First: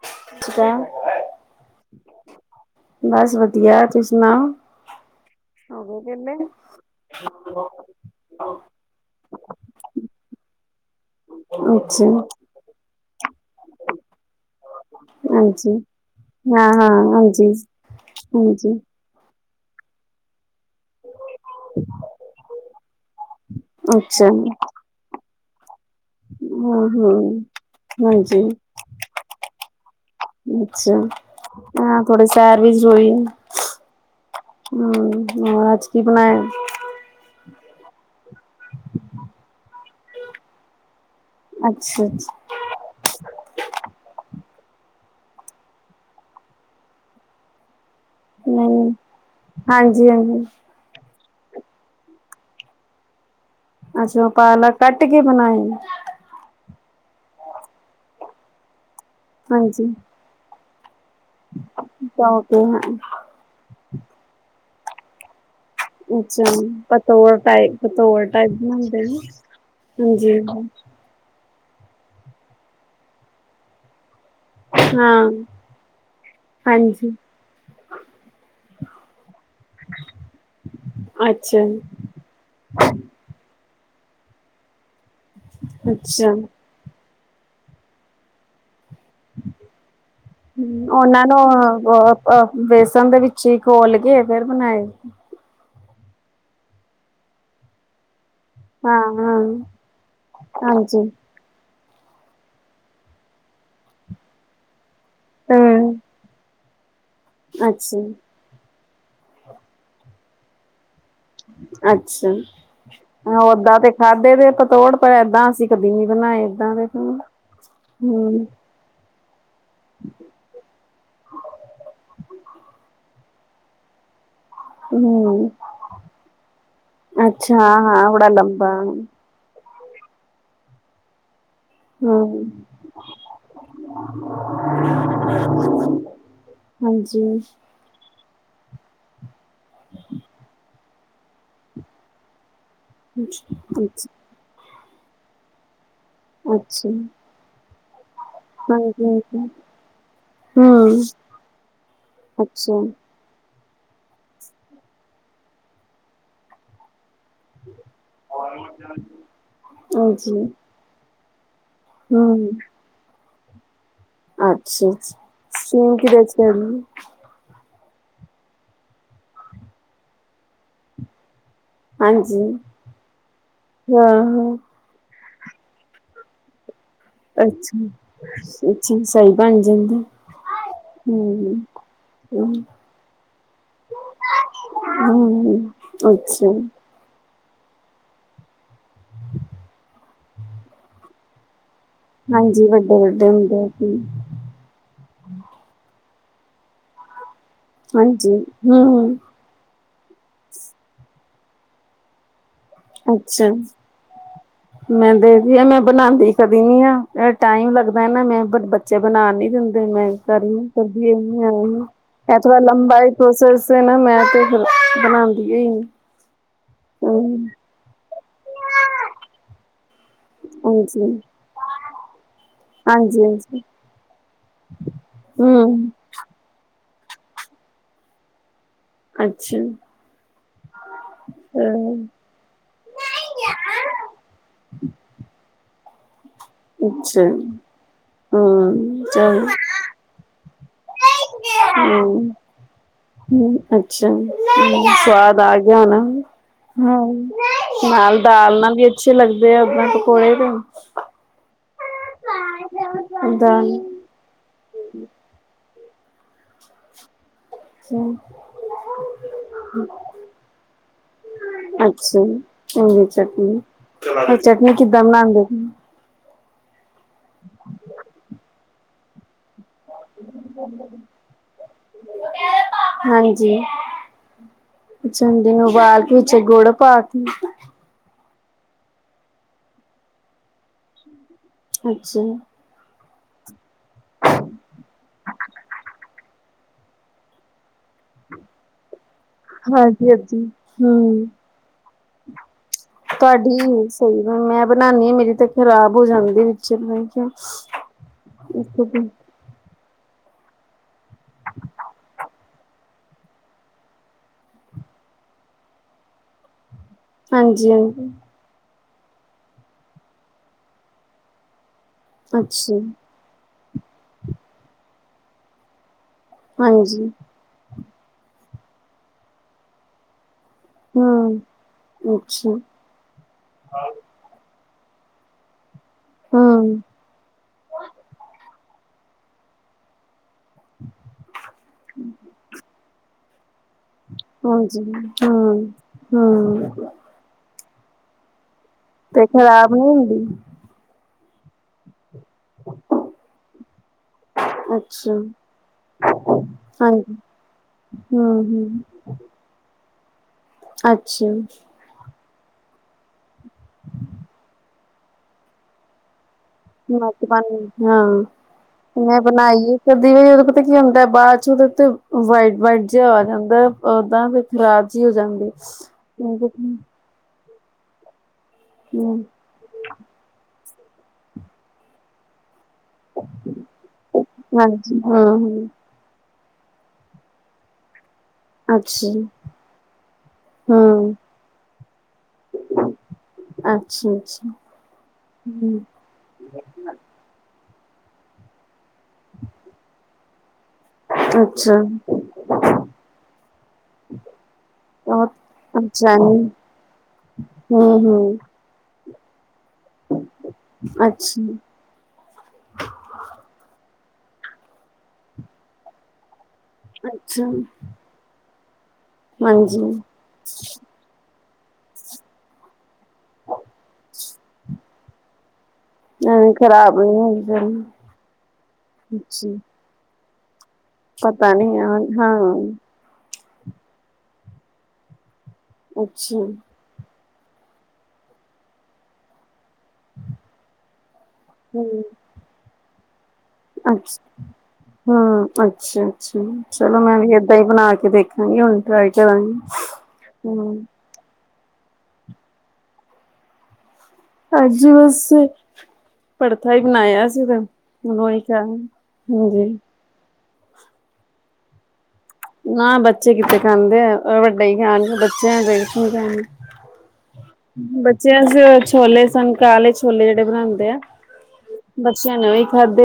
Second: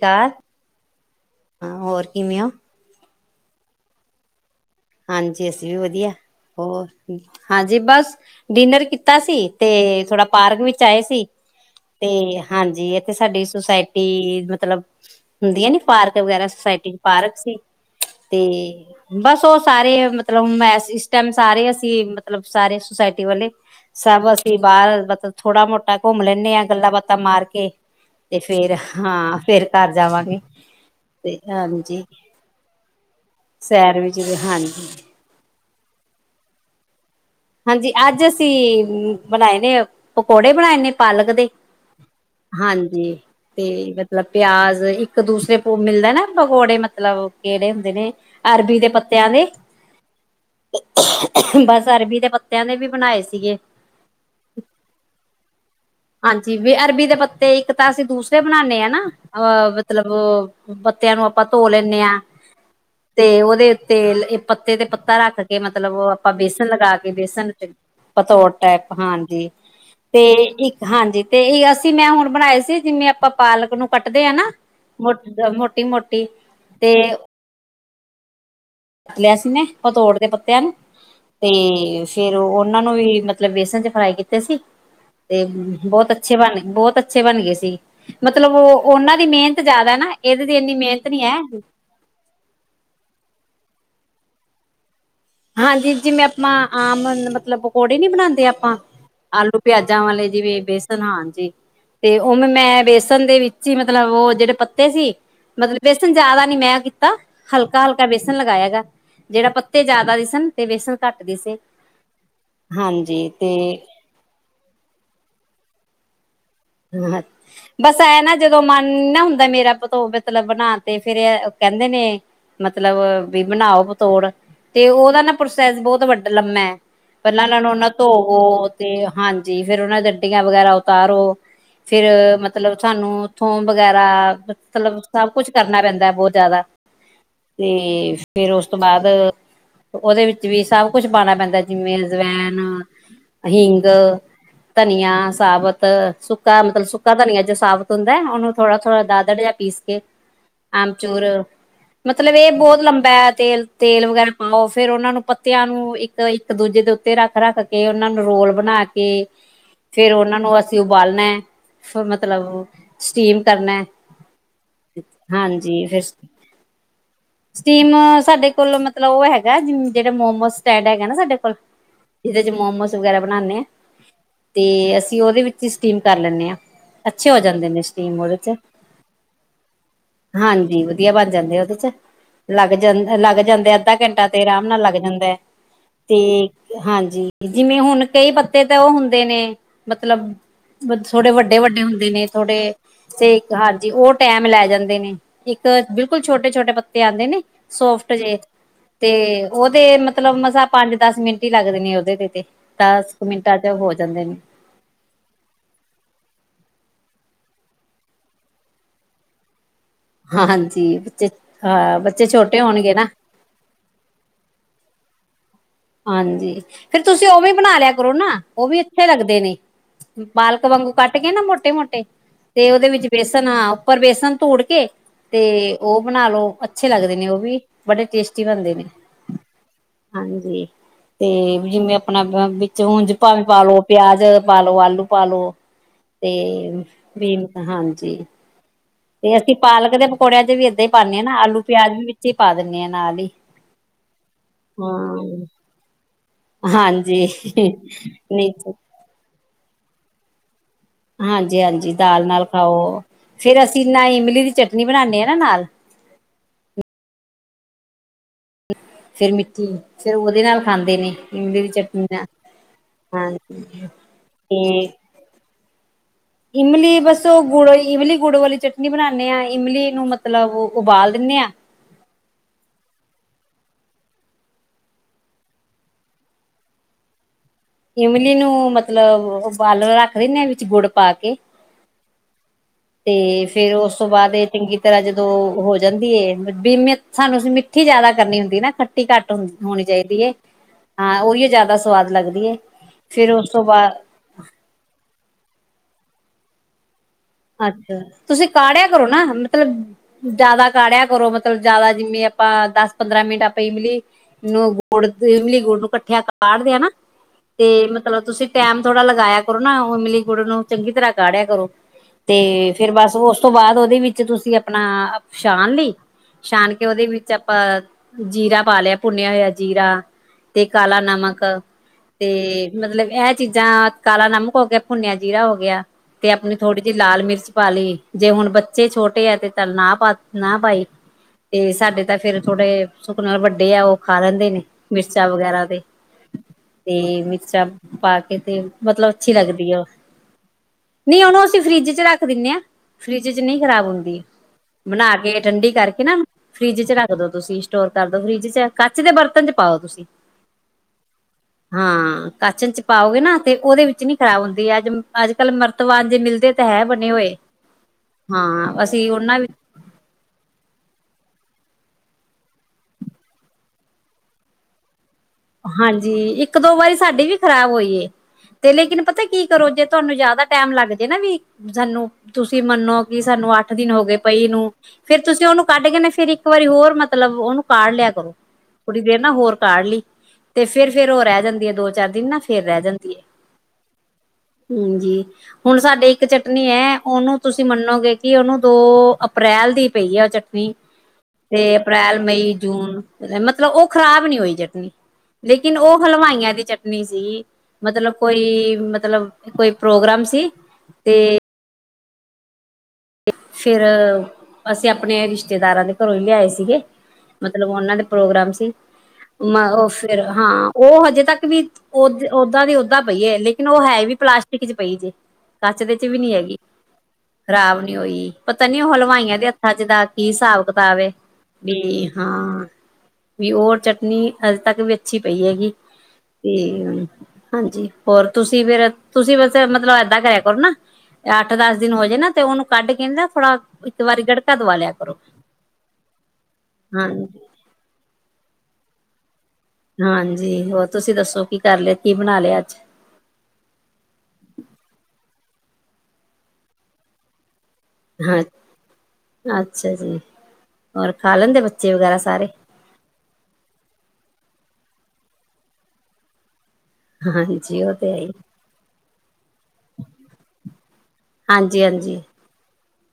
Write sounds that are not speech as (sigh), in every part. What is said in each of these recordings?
ਕਾਰ ਹਾਂ ਹੋਰ ਕਿਵੇਂ ਹੋ ਬਸ ਵਧੀਆ ਤੂੰ ਸੁਣਾਓ ਹਾਂਜੀ ਅਸੀਂ ਵੀ ਵਧੀਆ ਹੋਗੇ ਵੇਲੇ? ਹੋਰ ਹਾਂਜੀ ਬਸ ਡਿਨਰ ਕੀਤਾ ਸੀ ਤੇ ਥੋੜਾ ਪਾਰਕ ਵਿੱਚ ਆਏ ਸੀ। ਅੱਛਾ ਤੇ ਹਾਂਜੀ ਇੱਥੇ ਸਾਡੀ ਸੁਸਾਇਟੀ ਮਤਲਬ ਹਾਂਜੀ ਹੁੰਦੀਆਂ ਨੀ ਪਾਰਕ ਵਗੈਰਾ ਹਾਂ ਹਾਂ ਸੋਸਾਇਟੀ ਚ ਪਾਰਕ ਹਾਂਜੀ ਸੀ, ਹਾਂਜੀ ਤੇ ਬਸ ਉਹ ਸਾਰੇ ਮਤਲਬ ਇਸ ਟਾਈਮ ਸਾਰੇ ਅਸੀਂ ਮਤਲਬ ਸਾਰੇ ਸੁਸਾਇਟੀ ਵਾਲੇ, ਅੱਛਾ ਸਭ ਅਸੀਂ ਬਾਹਰ ਮਤਲਬ ਥੋੜਾ ਮੋਟਾ ਘੁੰਮ ਲੈਂਦੇ ਆ ਹੂੰ ਗੱਲਾਂ ਬਾਤਾਂ ਹੂੰ ਮਾਰ ਕੇ ਤੇ ਹਾਂਜੀ ਫੇਰ ਹਾਂ ਫਿਰ ਘਰ ਜਾਵਾਂਗੇ ਅੱਛਾ ਤੇ ਹਾਂ ਹਾਂਜੀ। ਥੋੜੇ ਸੈਰ ਵੀ ਜ਼ਰੂਰੀ ਹੈ ਸੈਰ ਵਿਚ ਹਾਂਜੀ ਹੂੰ ਅਜ ਕੀ ਬਣਾਇਆ। ਹਾਂਜੀ ਅੱਜ ਅਸੀ ਬਣਾਏ ਨੇ ਪਕੌੜੇ ਬਣਾਏ ਨੇ ਪਾਲਕ ਦੇ ਅੱਛਾ, ਅੱਛਾ ਹਾਂਜੀ ਤੇ ਮਤਲਬ ਪਿਆਜ ਇੱਕ ਦੂਸਰੇ ਕੋ ਮਿਲਦਾ ਨਾ ਪਕੌੜੇ ਮਤਲਬ ਕਿਹੜੇ ਹੁੰਦੇ ਨੇ ਅਰਬੀ ਦੇ ਨਹੀਂ ਪੱਤਿਆਂ ਦੇ ਹਾਂਜੀ ਹਾਂਜੀ ਬਸ ਅਰਬੀ ਦੇ ਪੱਤਿਆਂ ਦੇ ਵੀ ਬਣਾਏ ਸੀਗੇ ਅੱਛਾ ਉਹ ਪਾਲਕ ਕੱਟ ਕੇ ਬਣਾਏ ਹਾਂਜੀ ਵੀ ਅਰਬੀ ਦੇ ਪੱਤੇ ਇੱਕ ਤਾਂ ਅਸੀਂ ਦੂਸਰੇ ਬਣਾਉਂਦੇ ਆਂ ਹਾਂਜੀ ਮਤਲਬ ਪੱਤਿਆਂ ਨੂੰ ਆਪਾਂ ਧੋ ਲੈਂਣੇ ਆਂ ਧੋ ਕੇ ਤੇ ਉਹਦੇ ਉਤੇ ਇਹ ਪੱਤੇ ਤੇ ਪੱਤਾ ਰੱਖ ਕੇ ਮਤਲਬ ਉਹ ਆਪਾਂ ਅੱਛਾ ਬੇਸਨ ਲਗਾ ਪਤੋੜ ਬੇਸਣ 'ਚ ਟਾਈਪ ਟਾਈਪ ਪਤੋੜ ਟੈਪ ਬਣਾਉਂਦੇ ਨੇ ਹਾਂਜੀ ਤੇ ਹਾਂਜੀ ਇੱਕ ਹਾਂਜੀ ਤੇ ਇਹ ਅਸੀ ਮੈਂ ਹੁਣ ਬਣਾਏ ਸੀ ਜਿਵੇਂ ਆਪਾਂ ਪਾਲਕ ਨੂੰ ਕੱਟਦੇ ਹ ਨਾ। ਹਾਂ ਮੋਟੀ- ਮੋਟੀ ਤੇ ਹਾਂਜੀ ਲੈਸ਼ ਨੇ, ਪੱਤੋਡ਼ ਦੇ ਪੱਤਿਆਂ ਨੂੰ, ਤੇ ਅੱਛਾ ਫੇਰ ਉਹਨਾਂ ਨੂੰ ਵੀ ਮਤਲਬ ਬੇਸਨ 'ਚ ਫਰਾਈ ਕੀਤੇ ਸੀ ਤੇ ਬਹੁਤ ਅੱਛੇ ਅੱਛਾ ਬਣੇ ਬਹੁਤ ਅੱਛੇ ਅੱਛੇ ਬਣ ਗਏ ਸੀ ਮਤਲਬ ਉਹ ਉਹਨਾਂ ਦੀ ਮਿਹਨਤ ਜ਼ਿਆਦਾ ਨਾ। ਇਹਦੇ ਦੀ ਇੰਨੀ ਹੂੰ ਮਿਹਨਤ ਨੀ ਉਹਨਾਂ ਹੈ ਨੂੰ ਬੇਸਨ ਦੇ ਵਿੱਚ ਹੀ ਘੋਲ ਕੇ ਫੇਰ ਬਣਾਏ। ਹਾਂਜੀ ਜਿਵੇਂ ਆਪਾਂ, ਆਮ ਮਤਲਬ ਪਕੌੜੇ ਨੀ ਬਣਾਉਂਦੇ ਆਪਾਂ ਆਂ, ਹਾਂ ਹਾਂ ਆਲੂ ਪਿਆਜਾਂ ਵਾਲੇ ਜਿਵੇਂ ਬੇਸਨ ਹਾਂਜੀ ਤੇ ਉਵੇਂ ਮੈਂ ਬੇਸਣ ਦੇ ਵਿੱਚ ਹੀ ਮਤਲਬ ਉਹ ਜਿਹੜੇ ਪੱਤੇ ਪਤੇ ਸੀ, ਮਤਲਬ ਹੂੰ। ਬੇਸਨ ਜ਼ਿਆਦਾ ਨੀ ਮੈਂ ਕੀਤਾ ਅੱਛਾ ਹਲਕਾ-ਹਲਕਾ ਬੇਸਨ ਲਗਾਇਆ ਗ ਜਿਹੜਾ ਪੱਤੇ ਜ਼ਿਆਦਾ ਦਿਸਣ ਸਨ ਤੇ ਵੇਸਣ ਘੱਟ ਦਿੱਸੇ ਹਾਂਜੀ ਤੇ ਸਾਡੇ ਤੇ ਪਤੋੜ ਪਰ ਏਦਾਂ ਅਸੀਂ ਕਦੀ ਨਹੀ ਬਣਾਏ। ਏਦਾਂ ਦੇ ਹੂੰ। ਬਸ ਐ ਨਾ ਜਦੋਂ ਮਨ ਨਾ ਹੁੰਦਾ ਮੇਰਾ ਮਤਲਬ ਬਣਾ ਤੇ ਫੇਰ ਇਹ ਕਹਿੰਦੇ ਨੇ ਮਤਲਬ ਵੀ ਬਣਾਓ ਬਤੋੜ ਤੇ ਉਹਦਾ ਨਾ ਹੂੰ ਪ੍ਰੋਸੈਸ ਬਹੁਤ ਵੱਡਾ ਲੰਮਾ ਹੈ ਪਹਿਲਾਂ ਅੱਛਾ ਨਾਲੋ ਉਹਨਾ ਹਾਂ ਬੜਾ ਧੋਵੋ ਲੰਬਾ ਤੇ ਹੂੰ। ਹਨ। ਜੀ ਫੇਰ ਉਹਨਾਂ ਤੋ ਡੰਡੀਆ ਵਗੈਰਾ ਉਤਾਰੋ। ਫਿਰ ਮਤਲਬ ਸਾਨੂੰ ਉਥੋਂ ਵਗੈਰਾ ਮਤਲਬ ਸਭ ਕੁਛ ਕਰਨਾ ਪੈਂਦਾ ਬਹੁਤ ਜ਼ਿਆਦਾ ਹਾਂਜੀ ਤੇ ਫੇਰ ਉਸ ਤੋਂ ਬਾਅਦ ਉਹਦੇ ਵਿੱਚ ਵੀ ਸਭ ਕੁੱਛ ਪਾਉਣਾ ਪੈਂਦਾ ਜਿਵੇਂ ਅਜਵੈਨ ਅੱਛਾ ਹਿੰਗ ਧਨੀਆ ਸਾਬਤ ਸੁੱਕਾ ਮਤਲਬ ਅੱਛਾ ਸੁੱਕਾ ਧਨੀਆ ਜੋ ਸਾਬਤ ਹੁੰਦਾ ਉਹਨੂੰ ਹਾਂਜੀ ਥੋੜਾ- ਥੋੜਾ ਦਾਦਾਰ ਹਾਂਜੀ। ਜਿਹਾ ਪੀਸ ਕੇ ਹੂੰ ਆਮਚੂਰ ਮਤਲਬ ਇਹ ਅੱਛਾ ਬਹੁਤ ਲੰਬਾ ਹੈ ਤੇਲ ਤੇਲ ਵਗੈਰਾ ਪਾਓ ਫਿਰ ਉਹਨਾਂ ਨੂੰ ਪੱਤਿਆਂ ਨੂੰ ਇੱਕ- ਇੱਕ ਦੂਜੇ ਦੇ ਉੱਤੇ ਤੇ ਰੱਖ- ਰੱਖ ਕੇ, ਉਹਨਾਂ ਨੂੰ ਰੋਲ ਬਣਾ ਕੇ, ਫਿਰ ਹਾਂਜੀ ਉਹਨਾਂ ਨੂੰ ਅਸੀਂ ਉਬਾਲਣਾ ਫਿਰ ਮਤਲਬ ਹੂੰ ਸਟੀਮ ਕਰਨਾ। ਅੱਛਾ ਅੱਛਾ। ਹਾਂਜੀ, ਸੀਮ ਫਿਰ ਕਿਦੇ ਚ ਸਟੀਮ ਸਾਡੇ ਕੋਲ, ਮਤਲਬ ਉਹ ਹੈਗਾ ਜਿਹੜੇ ਮੋਮੋ ਸਟੈਂਡ ਹੈਗਾ ਨਾ, ਸਾਡੇ ਕੋਲ ਹਾਂਜੀ ਜਿਹਦੇ ਚ, ਮੋਮੋਸ ਵਗੈਰਾ ਬਣਾਉਦੇ ਆਾਂ, ਹਾਂ ਹਾਂ। ਤੇ ਅਸੀਂ ਉਹਦੇ ਵਿੱਚ ਹੀ ਸਟੀਮ, ਕਰ ਲੈਦੇ ਹਾਂ। ਅੱਛੇ ਹੋ ਜਾਂਦੇ ਨੇ ਅੱਛਾ ਸਟੀਮ ਉਹਦੇ ਚ ਅੱਛਾ ਸਹੀ ਬਣ ਜਾਂਦਾ। ਹਾਂਜੀ, ਵਧੀਆ ਹੂੰ ਬਣ ਜਾਂਦੇ ਆ ਉਹਦੇ ਚ। ਹੂੰ ਲੱਗ ਜਾਂ ਲੱਗ ਜਾਂਦੇ ਅੱਧਾ ਘੰਟਾ ਤੇ ਆਰਾਮ ਨਾਲ ਲੱਗ ਜਾਂਦਾ ਹਾਂ ਅੱਛਾ ਤੇ ਹਾਂਜੀ ਜਿਵੇਂ ਹੁਣ ਕਈ ਪੱਤੇ ਤੇ ਉਹ ਹੁੰਦੇ ਨੇ ਮਤਲਬ ਥੋੜੇ ਵੱਡੇ ਵੱਡੇ ਹੁੰ ਦੇ ਨੇ ਥੋੜੇ ਹਾਂਜੀ ਵੱਡੇ ਵੱਡੇ ਤੇ ਹੁੰਦੇ ਆ ਹਾਂਜੀ ਉਹ ਟੈਮ ਲੈ ਜਾਂਦੇ ਨੇ ਇੱਕ ਬਿਲਕੁਲ ਛੋਟੇ ਛੋਟੇ ਪੱਤੇ ਆਂਦੇ ਨੇ। ਸੋਫਟ ਹਾਂਜੀ ਜੇ ਹੂੰ ਤੇ ਉਹਦੇ ਮਤਲਬ ਮਤਲਬ ਮਸਾ ਪੰਜ ਦਸ ਮਿੰਟ ਹੀ ਲੱਗਦੇ ਨੇ ਉਹਦੇ ਤੇ ਤੇ ਦਸ ਕੁ ਅੱਛਾ ਮਿੰਟਾਂ ਚ ਹੋ ਜਾਂਦੇ ਨੇ ਮੈਂ ਦੇਖਦੀ ਆ ਮੈਂ ਬਣਾਦੀ ਕਦੀ ਨੀ ਆ ਟਾਈਮ ਲੱਗਦਾ ਨਾ ਮੈਂ ਬੱਚ ਬਣਾਣ ਨੀ ਦਿੰਦੇ ਮੈਂ ਹਾਂਜੀ ਕਰਦੀ ਬੱਚੇ ਹਾਂ ਬੱਚੇ ਐ ਥੋੜਾ ਛੋਟੇ ਹੋਣਗੇ ਲੰਬਾ ਨਾ ਪ੍ਰੋਸੈਸ ਨਾ ਮੈਂ ਤੇ ਫਿਰ ਬਣਾਦੀ ਹੀ ਨਹੀਂ। ਹਾਂਜੀ, ਫਿਰ ਤੁਸੀਂ ਉਹ ਵੀ ਬਣਾ ਲਿਆ ਕਰੋ ਨਾ ਉਹ ਵੀ ਅੱਛੇ ਲੱਗਦੇ ਨੇ। ਬਾਲਕ ਵਾਂਗੂ ਕੱਟ ਹਾਂਜੀ ਕੇ ਨਾ ਮੋਟੇ ਮੋਟੇ ਤੇ ਉਹਦੇ ਵਿੱਚ ਹਾਂਜੀ ਬੇਸਣ ਹਾਂਜੀ ਉੱਪਰ ਬੇਸਣ ਤੋੜ ਕੇ ਤੇ ਹੂੰ ਓ, ਬਣਾ ਲਓ ਅੱਛੇ ਲੱਗਦੇ ਨੇ ਉਹ ਵੀ ਬੜੇ ਟੇਸਟੀ ਬਣਦੇ ਨੇ। ਅੱਛਾ, ਹਾਂਜੀ ਤੇ ਅ ਜਿਵੇਂ ਆਪਣਾ ਵਿੱਚ ਉਂਜ ਪਾਵੇ ਪਾਲੋ ਪਿਆਜ ਪਾਲੋ ਆਲੂ ਪਾਲੋ ਤੇ ਅੱਛਾ ਹਾਂਜੀ, ਹੂੰ ਤੇ ਚਲ ਅਸੀਂ ਪਾਲਕ ਦੇ ਪਕੌੜਿਆਂ ਚ ਵੀ ਪਾਣੇ ਆ ਨਾ ਆਲੂ ਪਿਆਜ ਵੀ ਹੂੰ ਵਿੱਚ ਹੀ ਪਾ ਦਿੰਦੇ ਹਾਂ ਨਾਲ ਈ ਹੂੰ ਅੱਛਾ ਹੂੰ ਹਾਂ। (unintelligible) ਹਾਂਜੀ ਦਾਲ ਨਹੀਂ ਨਾਲ ਵੀ ਅੱਛੇ ਲੱਗਦੇ ਆ ਆਲੂ ਪਕੌੜੇ ਦੇ। ਹਾਂਜੀ ਹਾਂਜੀ, ਦਾਲ ਨਾਲ ਖਾਓ ਫੇਰ ਦਾਲ ਅਸੀਂ ਨਾ ਇਮਲੀ ਦੀ ਚਟਨੀ ਬਨਾਣੇ ਆ ਨਾ ਨਾਲ। (inaudible) ਫੇਰ ਮਿੱਠੀ ਫਿਰ ਉਹਦੇ ਨਾਲ ਖਾਂਦੇ ਨੇ। ਇਮਲੀ ਦੀ ਚਟਣੀ ਅੱਛਾ ਨਾਲ ਚੰਗੀ ਹਾਂ ਚਟਨੀ ਇਹ ਤੇ, (unintelligible) ਇਮਲੀ ਬਸ ਉਹ ਗੁੜ ਇਮਲੀ ਗੁੜ ਵਾਲੀ ਚਟਨੀ ਬਣਾਣੇ ਆ ਇਮਲੀ। ਨੂੰ ਮਤਲਬ ਉਬਾਲ ਦਿੰਦੇ ਆ। ਹਾਂਜੀ, ਚੰਡੀ ਨੂੰ ਬਾਲਕ ਵਿੱਚ ਗੁੜ ਪਾ ਤੀ। ਇਮਲੀ ਨੂੰ ਮਤਲਬ ਰੱਖ ਦੀਨੇ ਆ ਵਿੱਚ ਗੁੜ ਪਾ ਕੇ। ਅੱਛਾ, ਤੇ ਫੇਰ ਉਸ ਤੋਂ ਬਾਅਦ ਇਹ ਚੰਗੀ ਤਰ੍ਹਾਂ ਜਦੋਂ ਹੋ ਜਾਂਦੀ ਹੈ ਬੀਮਅਤ ਸਾਨੂੰ ਅਸੀਂ ਮਿੱਠੀ ਜਿਆਦਾ ਕਰਨੀ ਹੁੰਦੀ ਨਾ। ਟੀ ਘੱਟ ਹੋਣੀ ਹਾਂਜੀ ਚਾਹੀਦੀਐ ਹਾਂਜੀ ਹਾਂ ਹੂੰ ਉਹੀਓ ਜ਼ਿਆਦਾ ਸਵਾਦ ਲੱਗਦੀ ਐ। ਤੁਹਾਡੀ ਸਹੀ ਮੈਂ ਬਣਾਣੀ ਆ ਮੇਰੀ ਤੇ ਖ਼ਰਾਬ ਹੋ ਜਾਂਦੀ ਵਿੱਚ। ਅੱਛਾ ਤੁਸੀਂ ਕਾੜਿਆ ਹਾਂਜੀ ਕਰੋ ਨਾ ਮਤਲਬ ਜ਼ਿਆਦਾ ਕਾੜਿਆ ਕਰੋ ਮਤਲਬ ਜ਼ਿਆਦਾ ਜਿਵੇਂ ਆਪਾਂ ਦਸ ਪੰਦਰਾਂ ਮਿੰਟ ਆਪਾਂ ਇਮਿਲੀ ਨੂੰ ਗੁੜ ਇਮਲੀ ਗੁੜ ਨੂੰ ਕੱਠਿਆ ਕਾੜਦੇ ਆਂ ਨਾ। ਤੇ ਹਾਂਜੀ ਮਤਲਬ ਤੁਸੀਂ ਟੈਮ ਥੋੜ੍ਹਾ ਲਗਾਇਆ ਕਰੋ ਨਾ ਉਮਲੀ ਗੁੜ ਨੂੰ ਚੰਗੀ ਤਰ੍ਹਾਂ ਕਾਢਿਆ ਕਰੋ। ਤੇ ਅੱਛਾ ਫਿਰ ਬਸ ਉਸ ਤੋਂ ਬਾਅਦ ਉਹਦੇ ਵਿੱਚ ਤੁਸੀਂ ਆਪਣਾ ਸ਼ਾਨ ਲਈ ਛਾਨ ਕੇ ਹਾਂਜੀ ਉਹਦੇ ਵਿੱਚ ਆਪਾਂ ਜੀਰਾ ਪਾ ਲਿਆ ਭੁੰਨਿਆ ਹੋਇਆ ਜੀਰਾ। ਤੇ ਕਾਲਾ ਹੂੰ ਨਮਕ ਤੇ ਅੱਛਾ ਮਤਲਬ ਇਹ ਚੀਜ਼ਾਂ ਕਾਲਾ ਨਮਕ ਹੋ ਗਿਆ ਭੁੰਨਿਆ ਜੀਰਾ ਹੋ ਗਿਆ ਤੇ ਆਪਣੀ ਹੂੰ ਥੋੜ੍ਹੀ ਜਿਹੀ ਲਾਲ ਮਿਰਚ ਪਾ ਲਈ ਜੇ ਹੁਣ ਬੱਚੇ ਛੋਟੇ ਆ ਤੇ ਚੱਲ ਨਾ ਪਾ ਨਾ ਪਾਈ। ਤੇ ਸਾਡੇ ਤਾਂ ਫੇਰ ਥੋੜੇ ਸੁਖ ਨਾਲ ਵੱਡੇ ਆ ਉਹ। ਖਾ ਲੈਂਦੇ ਨੇ ਹਾਂਜੀ ਮਿਰਚਾਂ ਹੂੰ ਵਗੈਰਾ ਤੇ ਹੂੰ ਤੇ ਮਿਰਚਾਂ ਪਾ ਕੇ ਤੇ। ਮਤਲਬ ਤੇ ਅੱਛੀ ਖ਼ਰਾਬ ਲੱਗਦੀ ਨੀ ਹੈ ਹੁੰਦੀ ਨਹੀਂ ਉਹਨੂੰ ਅਸੀਂ ਫਰਿੱਜ ਚ ਰੱਖ ਰੱਖ ਦੀਨੇ ਆ ਫਰਿਜ ਚ ਨਹੀਂ ਖਰਾਬ ਹੁੰਦੀ। ਅੱਛਾ ਬਣਾ ਕੇ ਠੰਡੀ ਕਰਕੇ ਨਾ ਫਰਿਜ ਚ ਰੱਖ ਹਾਂਜੀ ਦੋ ਤੁਸੀਂ ਸਟੋਰ ਕਰਦੋ ਹੂੰ ਫਰਿੱਜ ਹੂੰ ਚ। ਸਿਧੇ ਬਰਤਨ'ਚ ਪਾਓ, ਤੁਸੀ। ਅੱਛਾ। ਹਾਂ, ਕਾਚਨ'ਚ ਪਾਓਗੇ ਨਾ, ਤੇ ਉਹਦੇ ਵਿੱਚ ਨੀ ਖਰਾਬ ਹੁੰਦੀ ਹੈ। ਅੱਜ, ਅੱਜ-ਕੱਲ ਮਰਤਵਾਨ ਜੇ ਮਿਲ ਮਰਤਬਾਨ ਹਾਂ। ਹਾਂ ਅਸੀਂ ਮੈਂ, ਉਹਨਾਂ ਵੀ ਬਣਾਈ ਏ। ਦੀ ਵੀ, ਜਦੋਂ ਪਤਾ ਕੀ ਹੁੰਦਾ ਹੈ ਬਾਅਦ'ਚ ਉਹਦੇ ਤੇ ਵਾਈਟ-ਵਾਈਟ ਜਿਹਾ ਆ ਜਾਂਦਾ, ਓਦਾਂ ਤੇ ਬਾ'ਚ ਈ, ਹੋ ਜਾਂਦੇ। ਹਾਂਜੀ, ਇੱਕ-ਦੋ ਵਾਰੀ ਸਾਡੀ ਵੀ ਖ਼ਰਾਬ ਹੋਈ ਏ, ਤੇ ਲੇਕਿਨ ਪਤਾ ਕੀ ਕਰੋ, ਜੇ ਤੁਹਾਨੂੰ ਜਿਆਦਾ ਟਾਈਮ ਲੱਗਜੇ ਨਾ ਵੀ, ਸਾਨੂੰ ਤੁਸੀਂ ਮੰਨੋ ਕਿ ਸਾਨੂੰ ਅੱਠ-ਦਿਨ ਹੋ ਗਏ ਪਈ ਨੂੰ। ਹਾਂਜੀ ਹਾਂ ਫਿਰ ਤੁਸੀਂ ਉਹਨੂੰ ਅੱਛਾ ਕੱਢਕੇ ਨਾ, ਫਿਰ ਇੱਕ ਵਾਰੀ ਹੋਰ ਮਤਲਬ, ਉਹਨੂੰ ਕਾਢ ਲਿਆ ਕਰੋ। ਹਾਂ ਕੁਥੋੜੀ ਦੇਰ ਨਾ ਹੋਰ ਕਾਢ ਲਈ, ਤੇ ਫਿਰ-ਫਿਰ ਉਹ ਰਹਿ ਜਾਂਦੀ ਹੈ, ਦੋ-ਚਾਰ ਦਿਨ ਨਾ ਫਿਰ ਰਹਿ ਜਾਂਦੀ ਏ। ਅੱਛਾ-ਅੱਛਾ। ਹਾਂਜੀ, ਹੁਣ ਸਾਡੇ ਇੱਕ ਚ ਚਟਨੀ ਐ, ਉਹਨੂੰ ਤੁਸੀਂ ਮੰਨੋਗੇ ਕਿ ਉਹਨੂੰ, ਦੋ ਅਪ੍ਰੈਲ ਦੀ ਪਈ ਹੈ ਉਹ ਚਟ ਦੀ, ਅੱਛਾ ਅਪ੍ਰੈਲ, ਮਈ, ਜੂਨ ਮਤਲਬ ਉਹ ਖ਼ਰਾਬ ਨੀ ਹੋਈ ਚਟਨੀ। ਬਹੁਤ ਲੇਕਿਨ ਉਹ ਅੱਛਾ ਜੀ ਹਲਵਾਈਆਂ ਦੀ ਚਟਨੀ ਸੀ, ਹਮ ਮਤਲਬ ਹਮ ਕੋਈ ਮਤਲਬ ਕੋਈ ਪ੍ਰੋਗਰਾਮ ਸੀ। ਤੇ ਅੱਛਾ। ਫਿਰ, ਅਸੀਂ ਆਪਣੇ ਰਿਸ਼ਤੇਦਾਰਾਂ ਦੇ ਘਰੋਂ ਹੀ ਲਿਆਏ ਸੀ। ਸੀਗੇ, ਅੱਛਾ ਮਤਲਬ ਉਹਨਾਂ ਦੇ ਪ੍ਰੋਗਰਾਮ ਸੀ। ਮ, ਹਾਂਜੀ ਉਹ, ਫਿਰ ਹਾਂ, ਉਹ ਹਜੇ ਤੱਕ ਵੀ ਓਹ, ਓਦਾਂ ਦੀ ਓਦਾਂ ਪਈ ਹੈ, ਲੇਕਿਨ ਉਹ ਹੈ ਵੀ ਪਲਾਸਟੀਕ'ਚ ਪਈ ਜੀ ਕੱਚ ਦੇ ਵੀ ਨੀ ਐਵੇਂ ਹੈਗੀ, ਖ਼ਰਾਬ ਨੀ ਹੋਈ ਫਿਰ ਖਰਾਬ ਨੀ ਹੋਈ, ਪਤਾ ਨੀ ਉਹ ਹਲਵਾਈਆਂ ਦੇ ਅੱਛਾ ਹੱਥਾਂ'ਚ ਦਾ ਕੀ ਹਿਸਾਬ ਵੇ, ਪਤਾ ਨੀ ਹਾਂ ਵੀ ਹਾਂ ਵੀ, ਓਹ ਚਟਨੀ ਅਜੇ ਤੱਕ ਵੀ ਅੱਛੀ ਪਈ ਹੈਗੀ, ਅੱਛਾ ਤੇ ਹਾਂਜੀ, ਹੋਰ ਤੁਸੀਂ ਫਿਰ, ਤੁਸੀਂ ਬਸ ਮਤਲਬ ਏਦਾਂ ਕਰਿਆ ਕਰੋ ਨਾ, ਅੱਠ-ਦਸ ਦਿਨ ਹੋਜੇ ਨਾ ਤੇ ਉਹਨੂੰ ਕੱਢਕੇ ਨਾ, ਥੋੜਾ ਇੱਕ ਅੱਛ, ਵਾਰੀ ਗੜਕਾ ਦਵਾ ਲਿਆ ਕਰੋ। ਹਾਂ, ਅੱਛਾ-ਅੱਛਾ, ਚਲੋ, ਮੈਂ ਹਾਂਜੀ ਵੀ ਕਈ ਬਣਾਕੇ ਦੇਖਾਂਗੀ, ਹੁਣੇ ਟ੍ਰਾਈ ਕਰਾਂਗੀ। ਹਾਂਜੀ, ਹਮ ਹੋਰ ਤੁਸੀਂ ਦੱਸੋ ਕੀ ਕਰ ਲਿਆ, ਕੀ ਬਣਾ ਲਿਆ ਅੱਜ? ਅੱਜ, ਬਸ। ਭੜਥਾ ਹੀ ਬਣਾਇਆ ਸੀਗਾ। ਹੁਣ ਓਹੀ ਤਾ ਹੈ, ਹਾਂਜੀ। ਕਜਲੀ ਹੋਰ, ਖਾ ਲੈਂਦੇ ਬੱਚੇ ਵਗੈਰਾ ਸਾਰੇ? ਨਾ ਬੱਚੇ ਕਿੱਥਤੇ ਖਾਂਦੇ ਆ, ਵੱਡੇ ਹੀ ਖਾਣਗੇ, ਬੱਚਿਆਂ ਖਣ ਹਾਂ--ਜੀ ਉਹ ਤੇ ਹੈ ਹੀ ਬੱਚਿਆਂ ਵਾਸਤੇ, ਛੋਲੇ ਸਨ, ਕਾਲੇ ਛੋਲੇ ਜਿਹੜੇ ਬਣਾਂਦੇ ਆ। ਹਾਂਜੀ-ਹਾਂਜੀ। ਕਰਦੇ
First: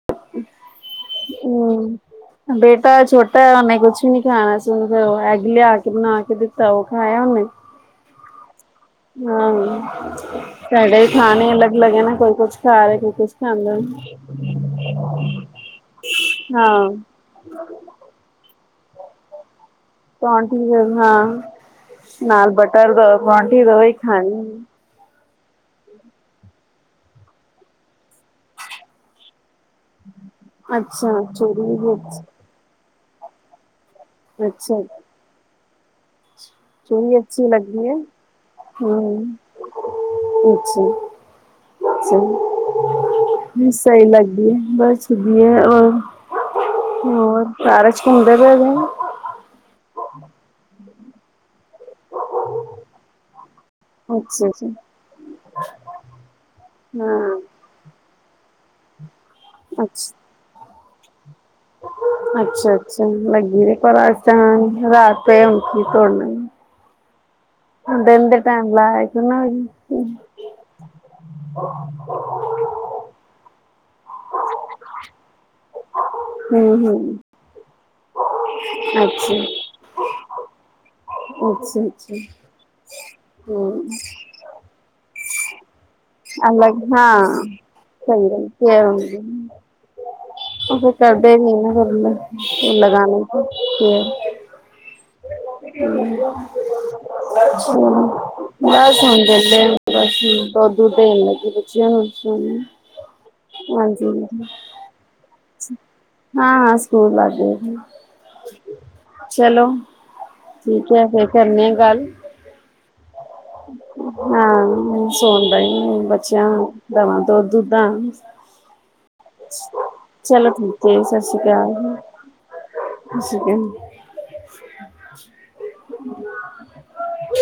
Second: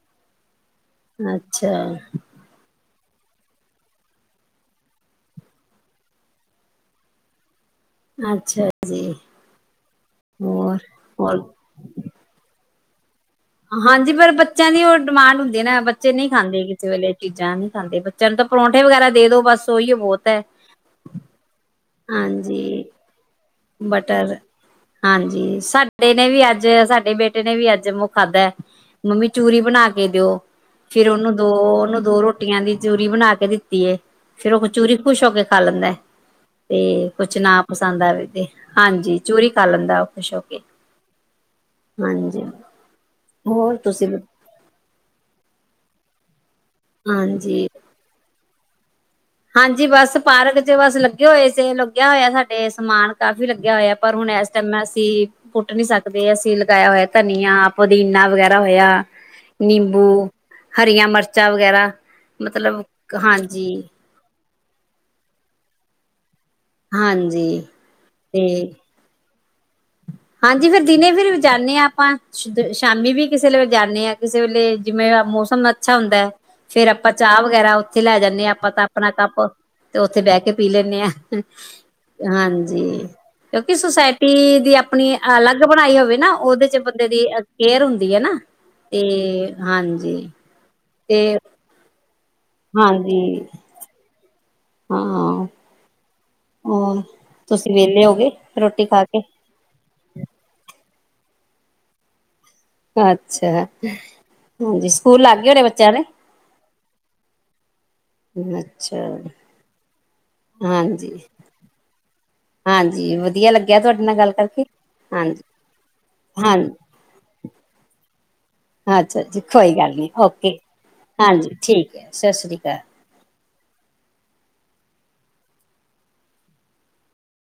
ਅੱਛਾ। ਹੂੰ। ਬੇਟ ਛਟਾ ਏ, ਉਹਨੇ ਕੁਛ ਹੀ ਨਹੀਂ ਖਾਣਾ ਸੀ, ਉਹਨੁੰ ਫਿਰ ਓ ਐਗ ਲਿਆਕੇ ਬਨਾਕੇ ਦਿੱਤਾ ਉਹ ਖਾਇਆ ਉਹਨੇ। ਅੱਛਾ। ਜੀ ਹਾਂ, ਹੋਰ ਸਾਡੇ ਵੀ ਹੋਰ ਖਾਣੇ ਅਲੱਗ-ਅਲੱਗ ਏ, ਨਾ ਕੋਈ ਕੁੱਛ ਖਾ ਰਹੇ, ਕੋਈ ਕੁਛ ਖਾਂਦਾ ਹਾਂਜੀ, ਪਰ ਬੱਚਿਆਂ ਦੀ ਉਹ ਡਿਮਾਂਡ ਹੁੰਦੀ ਆ ਨਾ, ਬੱਚੇ ਨਹੀਂ ਖਾਂਦੇ ਕਿਸੇ ਹਾਂ ਵੇਲੇ। ਚੀਜ਼ਾਂ ਨੀ ਖਾਂਦੇ, ਬੱਚਿਆਂ ਨੂੰ ਤਾਂ ਪਰੌਂਠੇ ਵਗੈਰਾ ਦੇਦੋ ਬਸ ਉਹੀਓ ਬਹੁਤ ਹੈ ਪਰੋਂਠੀ ਦ, ਹਾਂ। ਨਾਲ ਹਾਂਜੀ ਬਟਰ ਦੋ, ਪਰੋਂਠੀ ਦੋ ਓਹੀ ਬਟਰ ਖਾਨੀ। ਹਾਂਜੀ। ਸਾਡੇ ਨੇ ਵੀ ਅੱਜ, ਸਾਡੇ ਬੇਟੇ ਨੇ ਵੀ ਅੱਜ ਮੂੰਹ ਖਾਧਾ ਮੰਮੀ ਚੂਰੀ ਬਣਾਕੇ ਦਿਓ, ਫਿਰ ਅੱਛਾ ਉਹਨੂੰ ਦੋ, ਚੂਰੀ ਵੀ ਉਹਨੂੰ ਦੋ ਰ੍ਹੋ ਅੱਛਾ ਰੋਟੀਆਂ ਦੀ ਚੂਰੀ ਬਣਾਕੇ ਦਿੱਤੀ ਏ, ਫਿਰ ਉਹ ਅੱਛਾ ਚੂਰੀ ਖੁਸ਼ ਹੋਕੇ ਖਾ ਲੈਂਦਾ‌। ਤੇ, ਚੂਰੀ ਕੁਛ ਅੱਛੀ ਨਾ ਲੱਗਦੀ ਹੈ ਪਸੰਦ ਆਵੇ ਤੇ, ਹਾਂਜੀ। ਹਮ ਚੂਰੀ ਖਾ ਲੈਂਦਾ ਉਹ ਖੁਸ਼ ਹੋਕੇ। ਅੱਛਾ ਅੱਛਾ ਹਾਂਜੀ। ਹੋਰ, ਤੁਸੀਂ ਬ ਸੁਧੀ ਹੋਰ, ਹੋਰ ਹਾਂਜੀ ਪਰ ਚ' ਘੁੰਮਦੇ ਪਏਦੇ। ਹਾਂਜੀ, ਬਸ ਪਾਰਕ ਚ, ਬਸ ਲੱਗੇ ਹੋਏ ਸੀ। ਲੁਗਿਆ ਹੋਇਆ ਸਾਡੇ ਸਮਾਨ ਕਾਫੀ ਲੱਗਿਆ ਹੋਇਆ। ਪਰ ਹੁਣ ਅੱਛਾ ਇਸ ਅੱਛਾ ਟਾਈਮ ਅਸੀਂ ਪੁੱਟ ਨੀ ਸਕਦੇ। ਅਸੀਂ ਲਗਾਇਆ ਹੋਇਆ ਹਾਂ ਧਨੀਆ ਪੁਦੀਨਾ ਵਗੈਰਾ ਹੋਇਆ, ਨਿੰਬੂ, ਅੱਛਾ ਹਰੀਆਂ ਮਿਰਚਾਂ ਵਗੈਰਾ ਅੱਛਾ- ਮਤਲਬ ਅੱਛਾ ਲੱਗੀ ਹਾਂਜੀ ਨੇ ਕੋ ਰਾਤ ਹ ਤੋੜਨਾ ਹਾਂਜੀ। ਦਿਨ ਦੇ ਤੇ ਟਾਈਮ ਲ ਆਕ ਹਾਂਜੀ। ਫੇਰ ਦਿਨੇ ਫਿਰ ਜਾਂਦੇ ਹਾਂ ਆਪਾਂ। ਸ਼ਾਮੀ ਵੀ ਕਿਸੇ ਵੇਲੇ ਜਾਂਦੇ ਹਾਂ, ਕਿਸੇ ਵੇਲੇ ਜਿਵੇਂ ਮੌਸਮ ਅੱਛਾ ਹੁੰਦਾ। ਫੇਰ ਆਪਾਂ ਹੂੰ ਚਾਹ ਵਗੈਰਾ ਉੱਥੇ ਲੈ ਜਾਂਦੇ ਹਾਂ ਆਪਾਂ ਤਾਂ ਆਪਣਾ ਕੱਪ ਅੱਛਾ ਤੇ ਉੱਥੇ ਬਹਿ ਕੇ ਪੀ ਲੈਂਦੇ ਹਾਂ। ਅੱਛਾ ਅੱਛਾ ਹਾਂਜੀ। ਕਿਉਂਕਿ ਹੂੰ ਸੁਸਾਇਟੀ ਦੀ ਆਪ ਆਪਣੀ ਅਲੱਗ ਬਣਾਈ ਹੋਵੇ। ਨਾ ਉਹਦੇ ਚ' ਅਲੱਗ ਬੰਦੇ ਹਾਂ ਦੀ ਕੇਅਰ ਹੁੰਦੀ ਹੈ ਸਹੀ ਨਾ। ਗੱਲ ਕੇਅਰ ਤੇ ਹੁੰਦੀ ਹਾਂਜੀ। ਉਹ ਫਿਰ ਤੇ ਕਰਦੇ ਵੀ ਨਾ ਫਿਰ, ਲਗਾਨ ਹਾਂਜੀ ਕੀ। ਹਾਂ। ਹਮ, ਹੋਰ ਬਸ ਤੁਸੀਂ ਹੁਣ ਵੇਹਲੇ ਵਿਹਲੇ ਹੋ ਗਏ ਰੋਟੀ ਖਾ ਕੇ ਹਾਂ। ਬਸ ਹੁਣ ਦੁਧ- ਦੁਧ ਦੇਨ ਲੱਗੀ ਬੱਚੇ ਹੁਣ। ਸੂੰ ਅੱਛਾ। ਹਾਂਜੀ, ਸਕੂਲ ਲੱਗ ਗਏ ਹੋਣੇ ਬੱਚਿਆਂ ਦੇ। ਹਾਂ- ਹਾਂ ਸਕੂਲ ਲੱਗ ਅੱਛਾ। ਚਲੋ ਠੀਕ ਹੈ ਹਾਂਜੀ, ਫੇਰ ਕਰਨੇ ਆ ਗੱਲ। ਹਾਂਜੀ ਵਧੀਆ ਲੱਗਿਆ ਤੁਹਾਡੇ ਨਾਲ ਗੱਲ ਕਰਕੇ ਹਾਂ, ਹਾਂਜੀ, ਸੁੋਣਦਾ ਬੱਚਿਆਂ ਹਾਂਜੀ। ਦਵਾਂ ਦੁਧ- ਦੁਧਾਂ ਅੱਛਾ। ਕੋਈ ਗੱਲ ਨੀ। ਓਕੇ, ਠੀਕ ਹੈ ਹਾਂਜੀ ਠੀਕ ਹੈ ਸਤਿ ਸ੍ਰੀ ਅਕਾਲ। ਹੱਸ ਕੇ (unintelligible)